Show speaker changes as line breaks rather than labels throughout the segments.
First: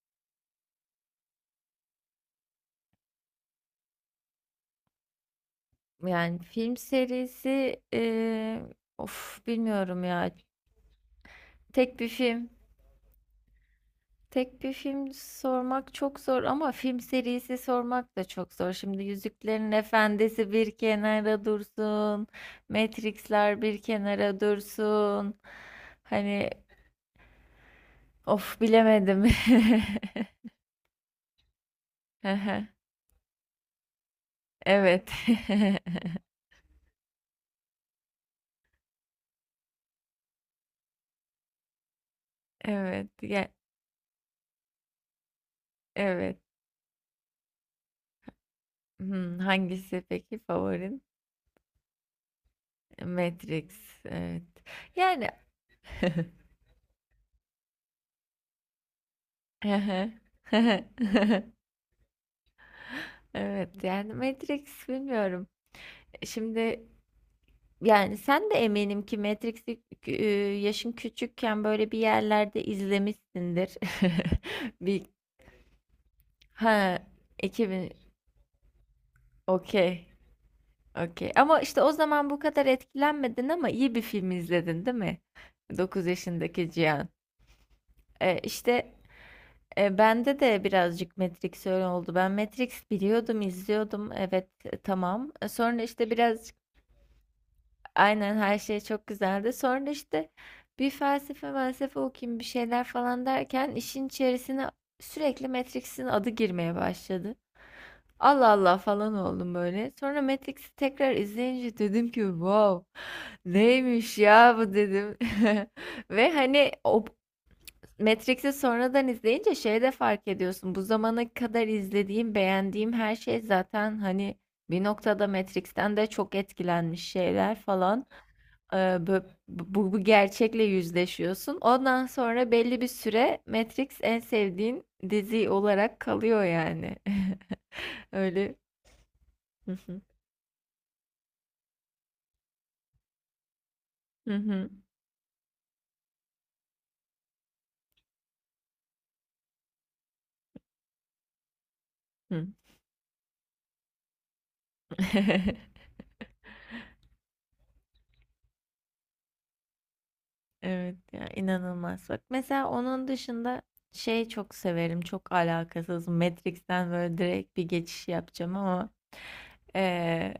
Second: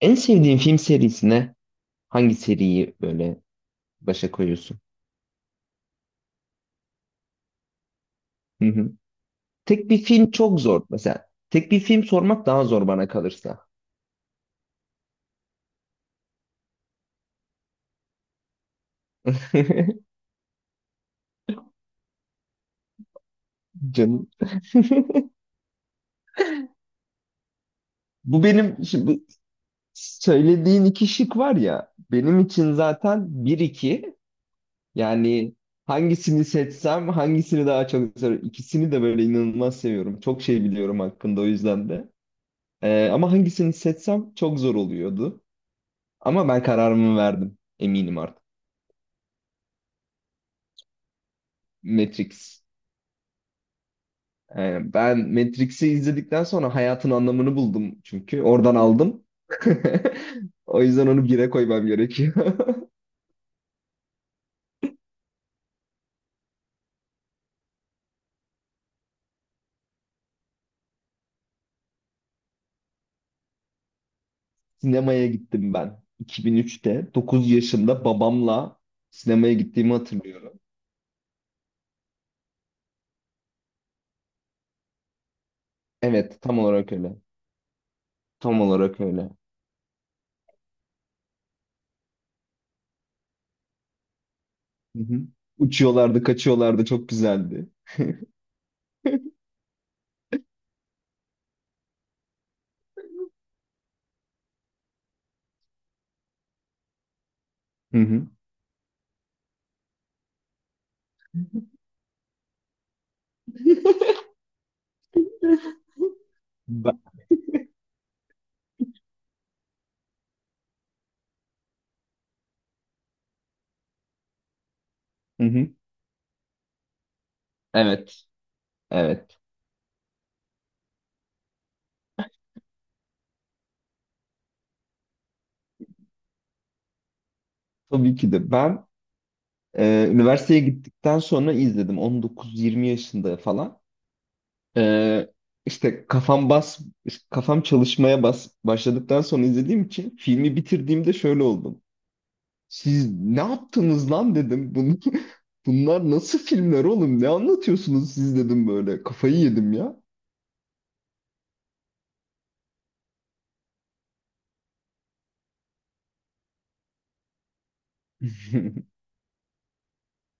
En sevdiğin film serisine hangi seriyi böyle başa koyuyorsun?
Yani film serisi
Hı hı.
of
Tek bir
bilmiyorum ya.
film çok zor. Mesela tek bir
Tek
film
bir
sormak
film.
daha zor bana kalırsa.
Tek bir film sormak çok zor ama film serisi sormak da çok zor. Şimdi Yüzüklerin Efendisi bir kenara dursun. Matrix'ler bir
Canım.
kenara dursun. Hani
Bu
of
benim şimdi bu
bilemedim.
söylediğin iki şık var ya benim
Aha,
için zaten bir iki
evet.
yani hangisini seçsem hangisini daha çok seviyorum. İkisini de böyle inanılmaz seviyorum. Çok şey biliyorum hakkında o yüzden de.
Evet.
Ama
Ya,
hangisini seçsem çok zor oluyordu.
evet.
Ama ben kararımı verdim. Eminim artık.
Hmm, hangisi peki favorin?
Matrix.
Matrix. Evet.
Yani
Yani
ben Matrix'i izledikten sonra hayatın anlamını buldum çünkü. Oradan aldım.
hı hı.
O yüzden onu bire koymam gerekiyor.
Evet yani Matrix bilmiyorum. Şimdi yani sen de eminim ki Matrix'i e, yaşın küçükken böyle bir yerlerde izlemişsindir. Bir
Sinemaya gittim ben.
ha
2003'te 9
2000
yaşımda babamla sinemaya gittiğimi
okey,
hatırlıyorum.
okey. Ama işte o zaman bu kadar etkilenmedin ama iyi bir film izledin değil mi? 9
Evet, tam
yaşındaki
olarak
Cihan.
öyle.
E,
Tam
işte
olarak öyle.
Bende de birazcık Matrix öyle oldu. Ben Matrix biliyordum, izliyordum. Evet,
Hı hı.
tamam. Sonra işte
Uçuyorlardı,
birazcık
kaçıyorlardı. Çok güzeldi.
aynen her şey çok güzeldi. Sonra işte bir felsefe okuyayım bir şeyler falan derken işin içerisine sürekli Matrix'in adı girmeye başladı.
Hı hı.
Allah Allah falan oldum böyle. Sonra Matrix'i tekrar izleyince dedim ki wow neymiş ya bu dedim. Ve hani
Ben-
o, Matrix'i sonradan izleyince şey de fark ediyorsun. Bu zamana kadar izlediğim, beğendiğim her şey zaten hani bir noktada
Hı hı.
Matrix'ten de çok etkilenmiş şeyler falan.
Evet, evet.
Bu gerçekle yüzleşiyorsun. Ondan sonra belli bir süre Matrix en sevdiğin dizi olarak kalıyor yani.
Tabii ki de
Öyle.
ben
Hı hı.
üniversiteye gittikten sonra izledim. 19-20 yaşında falan.
Hı hı.
Ee, işte kafam çalışmaya başladıktan sonra izlediğim için filmi bitirdiğimde şöyle oldum.
Hı.
Siz ne yaptınız lan dedim. Bunu, bunlar nasıl filmler oğlum? Ne anlatıyorsunuz siz dedim böyle. Kafayı yedim ya.
Evet ya inanılmaz. Bak mesela onun dışında şey çok severim. Çok alakasız. Matrix'ten böyle direkt bir geçiş yapacağım ama eee,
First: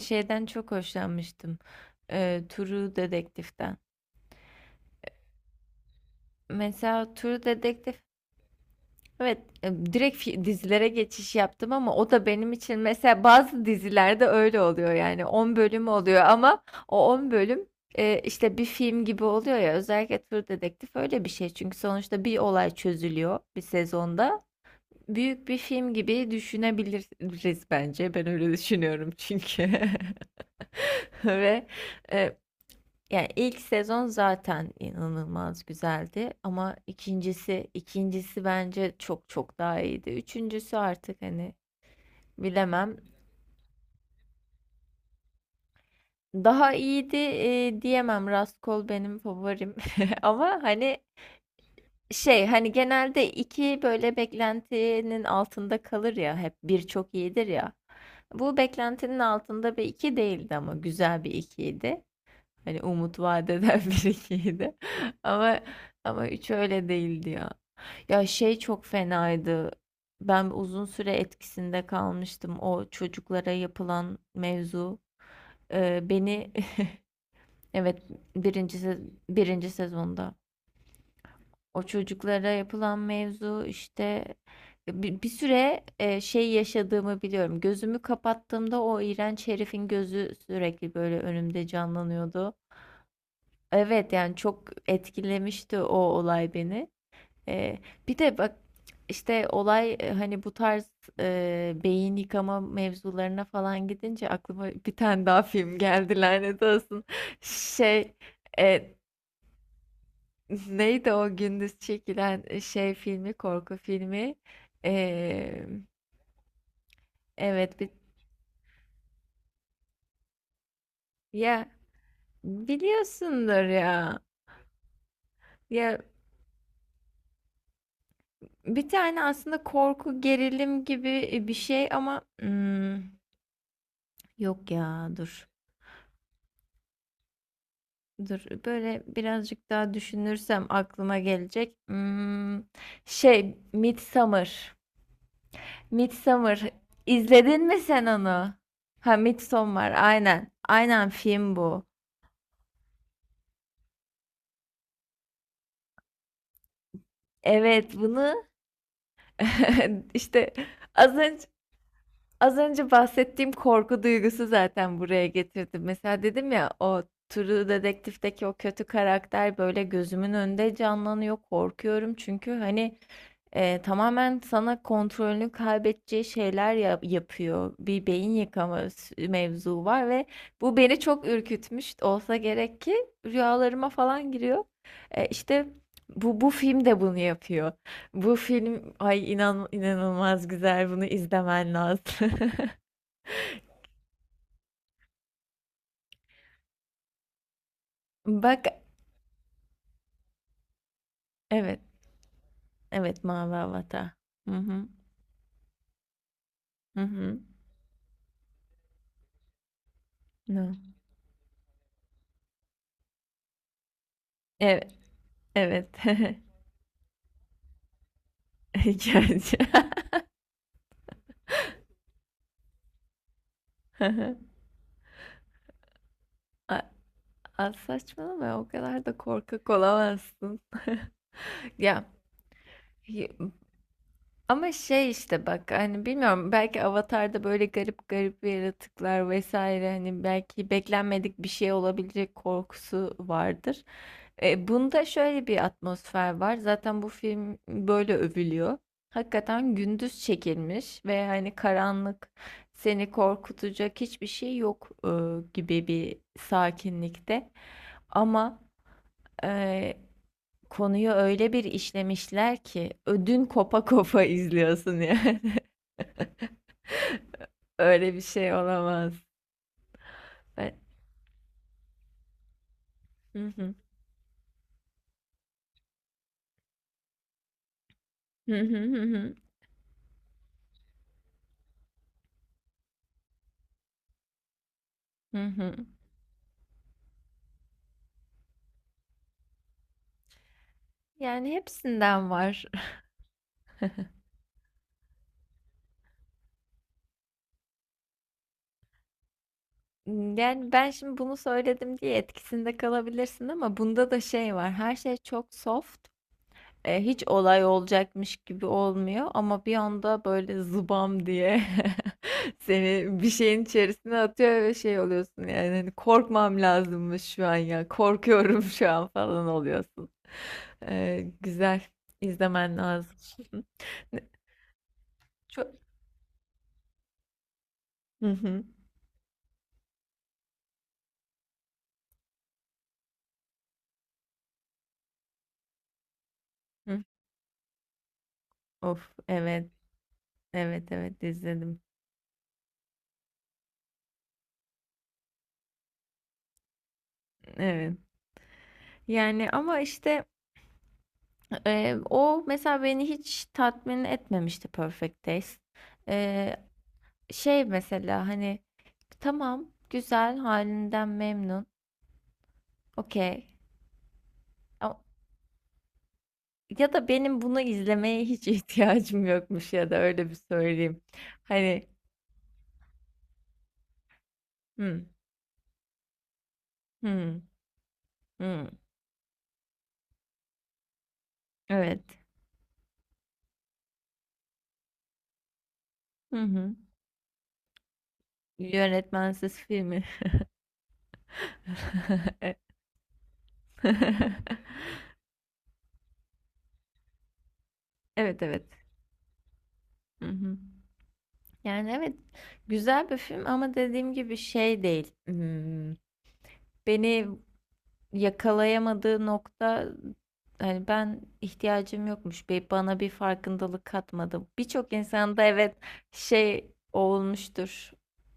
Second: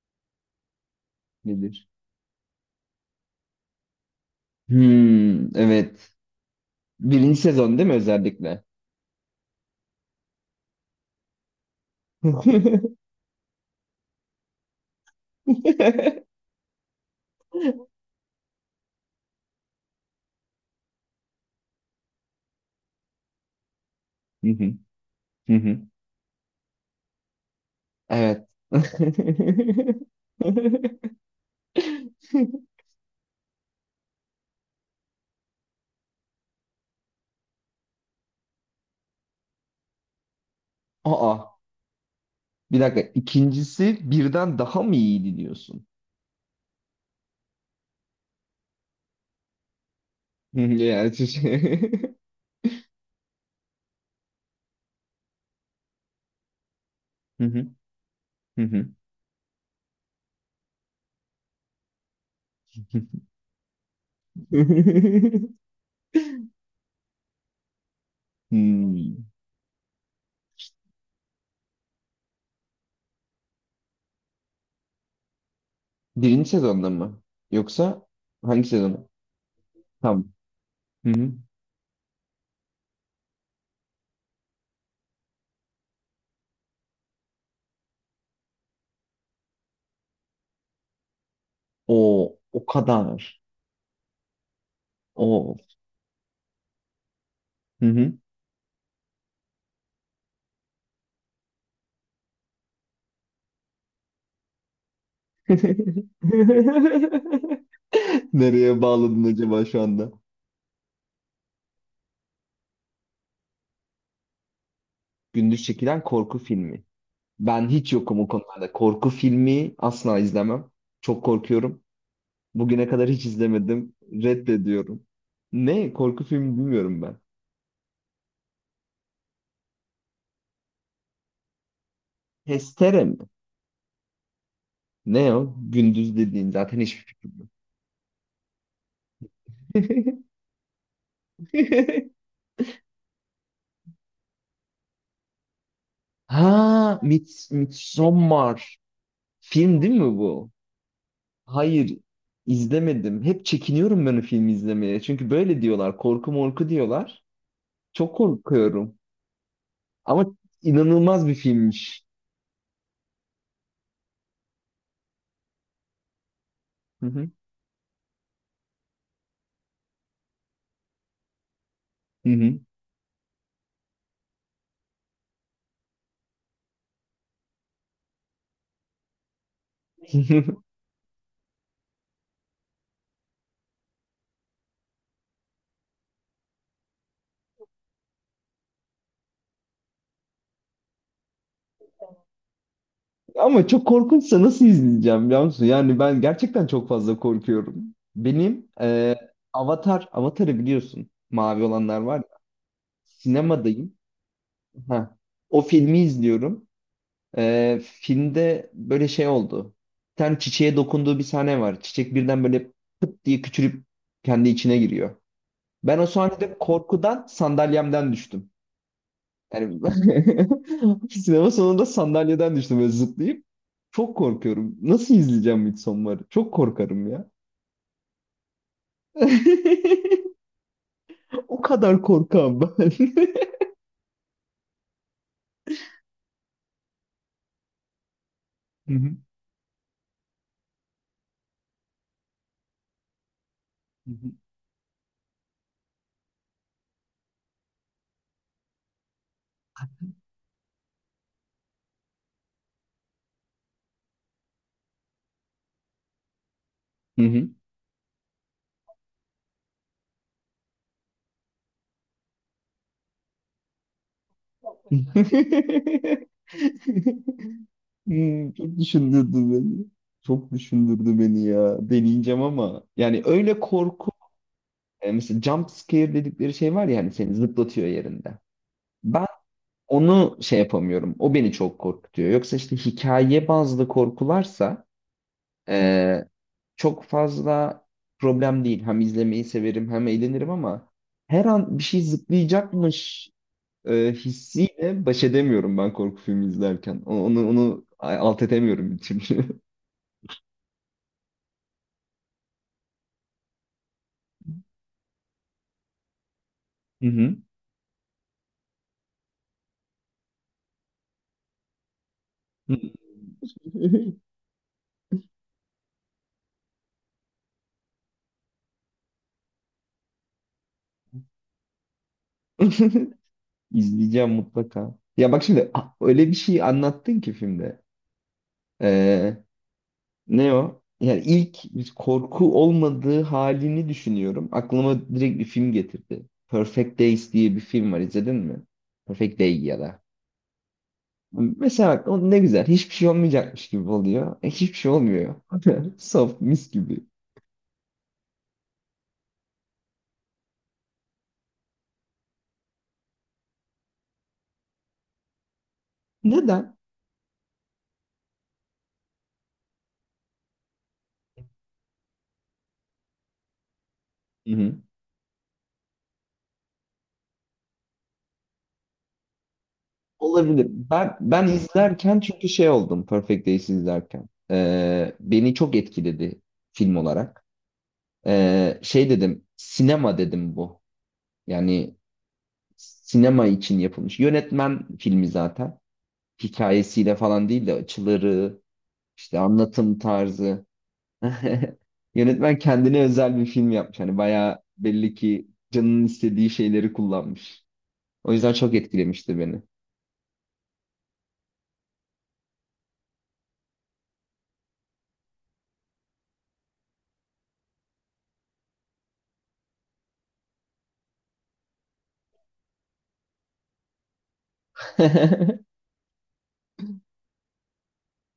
şeyden çok hoşlanmıştım.
Nedir?
True Detective'den.
Hmm, evet.
Mesela True
Birinci sezon değil mi
Detective
özellikle?
evet, direkt dizilere geçiş yaptım ama o da benim için
Hı
mesela bazı dizilerde öyle oluyor yani 10 bölüm oluyor ama o 10 bölüm işte bir film gibi oluyor ya, özellikle True Detective öyle bir şey çünkü sonuçta bir olay çözülüyor bir sezonda.
hı,
Büyük
hı
bir
hı.
film gibi düşünebiliriz bence. Ben
Evet.
öyle düşünüyorum çünkü. Ve e, yani ilk sezon zaten inanılmaz güzeldi ama ikincisi bence çok çok daha iyiydi. Üçüncüsü artık
Aa,
hani
bir
bilemem.
dakika. İkincisi birden daha mı iyiydi diyorsun?
Daha iyiydi diyemem. Raskol benim favorim. Ama hani
Yani şey-
şey hani genelde iki böyle beklentinin altında kalır ya, hep bir çok
Hı
iyidir
hı.
ya. Bu
Hı hı.
beklentinin altında bir iki değildi ama güzel bir ikiydi. Hani umut vaat eden bir ikiydi. Ama ama üç öyle değildi ya. Ya şey çok
Hmm.
fenaydı. Ben uzun süre etkisinde kalmıştım o çocuklara yapılan mevzu.
Birinci
Beni
sezonda mı?
evet
Yoksa hangi sezon?
birinci
Tamam.
sezonda
Hı hı.
o çocuklara yapılan mevzu işte bir süre şey yaşadığımı biliyorum. Gözümü kapattığımda o iğrenç herifin gözü sürekli böyle önümde
O
canlanıyordu.
o kadar.
Evet yani çok
O.
etkilemişti o olay beni. Ee,
Hı hı.
bir de bak işte olay hani bu tarz beyin yıkama mevzularına falan gidince aklıma bir tane daha film geldi, lanet olsun. Şey
Nereye
e,
bağladın acaba şu anda?
neydi o gündüz çekilen şey filmi korku filmi.
Gündüz
Ee,
çekilen korku filmi. Ben
evet bir,
hiç yokum o konularda. Korku filmi asla izlemem. Çok
ya
korkuyorum. Bugüne kadar hiç
biliyorsundur
izlemedim.
ya.
Reddediyorum. Ne?
Ya
Korku filmi bilmiyorum ben.
bir tane aslında korku gerilim gibi bir şey ama hmm,
Testere mi?
yok ya
Ne
dur.
o? Gündüz dediğin zaten hiçbir fikrim yok.
Dur böyle birazcık daha düşünürsem aklıma gelecek. Hmm, şey Midsummer. Midsummer.
Ha,
İzledin mi sen onu?
Midsommar.
Ha
Film
Midsommar
değil mi bu?
aynen. Aynen film bu.
Hayır, izlemedim. Hep çekiniyorum ben o filmi izlemeye. Çünkü böyle diyorlar, korku morku diyorlar.
Evet
Çok
bunu
korkuyorum. Ama
işte az
inanılmaz bir
önce
filmmiş.
az önce bahsettiğim korku duygusu zaten buraya getirdim. Mesela dedim ya o
Hı hı.
True Detective'deki o kötü karakter böyle gözümün önünde canlanıyor. Korkuyorum
Hı
çünkü
hı.
hani tamamen sana kontrolünü kaybedeceği şeyler yapıyor. Bir beyin yıkama mevzu var ve bu beni çok ürkütmüş olsa gerek ki rüyalarıma falan giriyor. İşte bu film de bunu yapıyor. Bu film ay inan inanılmaz güzel. Bunu izlemen lazım.
Ama çok korkunçsa nasıl izleyeceğim biliyor musun? Yani ben gerçekten çok fazla korkuyorum.
Bak
Avatar, Avatar'ı biliyorsun. Mavi
evet.
olanlar var ya.
Evet Mavi
Sinemadayım.
Avatar. Hı hı.
Ha. O filmi izliyorum.
Hı hı.
Filmde böyle şey oldu. Bir tane
No.
çiçeğe dokunduğu bir sahne var. Çiçek birden böyle pıt diye küçülüp kendi içine
Evet.
giriyor.
Evet.
Ben o sahnede korkudan sandalyemden düştüm.
Gerçi.
Yani sinema sonunda sandalyeden düştüm böyle zıplayıp. Çok korkuyorum. Nasıl izleyeceğim Midsommar'ı? Çok
A-
korkarım ya.
saçmalama o kadar da korkak olamazsın.
O kadar
Ya
korkam ben.
ama şey işte bak hani bilmiyorum belki Avatar'da böyle garip garip
Hı hı.
yaratıklar vesaire hani belki beklenmedik bir şey olabilecek korkusu vardır. Bunda şöyle bir atmosfer var. Zaten bu film böyle övülüyor. Hakikaten gündüz çekilmiş ve hani karanlık seni korkutacak hiçbir şey yok gibi bir
Hı hı.
sakinlikte. Ama konuyu öyle bir işlemişler ki ödün kopa kopa izliyorsun yani. Öyle bir
Hmm,
şey
çok
olamaz.
düşündürdü beni. Çok
Ben...
düşündürdü beni ya. Deneyeceğim ama. Yani
Hı
öyle
hı.
korku. Mesela jump scare dedikleri şey var ya hani seni zıplatıyor yerinde.
Hı hı hı
Ben
hı.
Onu şey yapamıyorum. O beni çok korkutuyor. Yoksa işte hikaye bazlı korkularsa
Hı hı.
eee, çok fazla problem değil. Hem izlemeyi severim hem eğlenirim ama her
Yani
an bir şey
hepsinden var.
zıplayacakmış hissiyle baş edemiyorum ben korku filmi izlerken. Onu alt edemiyorum bir türlü.
Yani ben şimdi bunu söyledim diye etkisinde kalabilirsin ama bunda da şey var. Her şey çok soft,
Hı
hiç
hı.
olay olacakmış gibi olmuyor ama bir anda böyle zıbam diye seni bir şeyin içerisine atıyor ve şey oluyorsun yani hani korkmam lazımmış şu an ya korkuyorum şu an falan oluyorsun. Güzel izlemen lazım. Ne-
İzleyeceğim mutlaka. Ya bak şimdi
çok...
öyle bir şey anlattın ki filmde.
Hı hı.
Ne o? Yani ilk bir korku olmadığı halini düşünüyorum. Aklıma direkt bir film getirdi. Perfect
Hı.
Days diye bir film var. İzledin mi?
Of
Perfect Day
evet,
ya da.
evet, evet, izledim.
Mesela aklıma ne güzel. Hiçbir şey olmayacakmış gibi oluyor. E, hiçbir şey olmuyor. Soft mis gibi.
Evet. Yani ama işte o mesela beni hiç tatmin etmemişti Perfect Days. E,
Neden?
şey mesela hani tamam güzel halinden memnun okey
Hı hı.
A- ya da benim bunu izlemeye hiç ihtiyacım yokmuş, ya da öyle bir
Olabilir.
söyleyeyim
Ben
hani
izlerken çünkü şey oldum Perfect Days izlerken.
hı
Beni çok etkiledi film
hı
olarak.
hı
Şey dedim, sinema dedim bu. Yani
evet
sinema için yapılmış. Yönetmen filmi zaten.
hı hı
Hikayesiyle falan değil de açıları, işte
yönetmensiz
anlatım
filmi
tarzı. Yönetmen kendine özel bir film yapmış. Hani bayağı belli ki canının istediği şeyleri kullanmış. O
evet
yüzden
evet
çok etkilemişti beni.
hı hı. Yani evet güzel bir film ama dediğim gibi şey değil. Hmm, beni yakalayamadığı nokta hani ben ihtiyacım yokmuş. Bana bir farkındalık katmadı. Birçok insanda evet şey olmuştur.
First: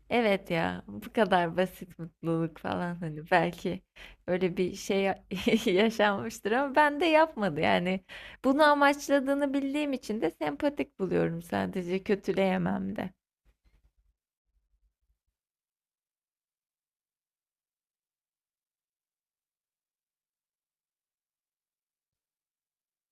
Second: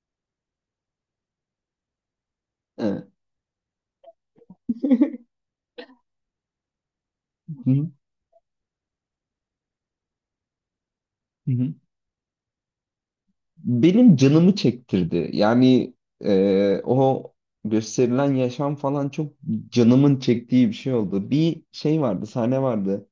Evet ya bu kadar basit mutluluk falan
Evet.
hani belki öyle bir şey yaşanmıştır ama ben de yapmadı
Hı
yani bunu amaçladığını bildiğim için de sempatik buluyorum,
hı.
sadece kötüleyemem de.
Benim canımı çektirdi. Yani o gösterilen yaşam falan çok canımın çektiği bir şey oldu. Bir şey vardı, sahne vardı.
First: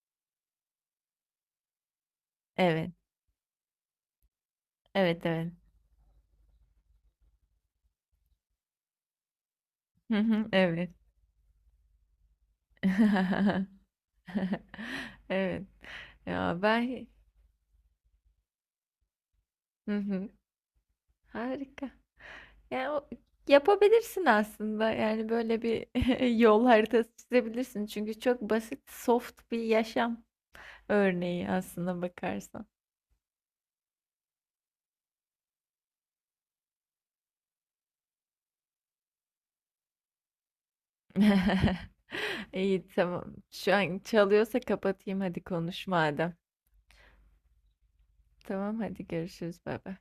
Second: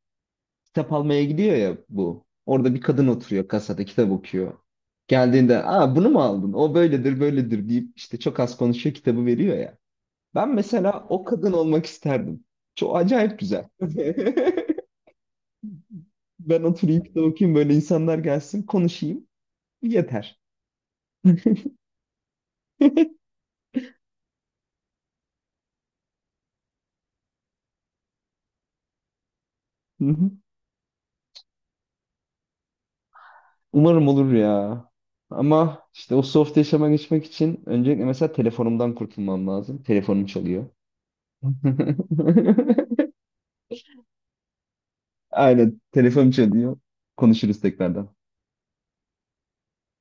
Kitap almaya gidiyor ya bu. Orada bir
Evet,
kadın oturuyor kasada kitap okuyor.
evet, evet.
Geldiğinde aa, bunu mu aldın? O böyledir böyledir deyip işte çok az konuşuyor kitabı veriyor ya.
Hı hı,
Ben
evet.
mesela o kadın olmak isterdim. Çok acayip güzel.
Evet. Ya
Ben oturayım
ben
kitap okuyayım böyle insanlar gelsin konuşayım.
hı hı.
Yeter.
Harika. Yani yapabilirsin aslında. Yani böyle bir yol haritası çizebilirsin. Çünkü çok basit, soft bir
Hı
yaşam
hı.
örneği aslında bakarsan.
Umarım olur ya. Ama işte o soft yaşama geçmek için öncelikle mesela telefonumdan kurtulmam lazım. Telefonum çalıyor.
İyi, tamam. Şu an çalıyorsa kapatayım, hadi
Aynen
konuş
telefonum
madem.
çalıyor. Konuşuruz tekrardan.
Tamam hadi görüşürüz. Bay bay.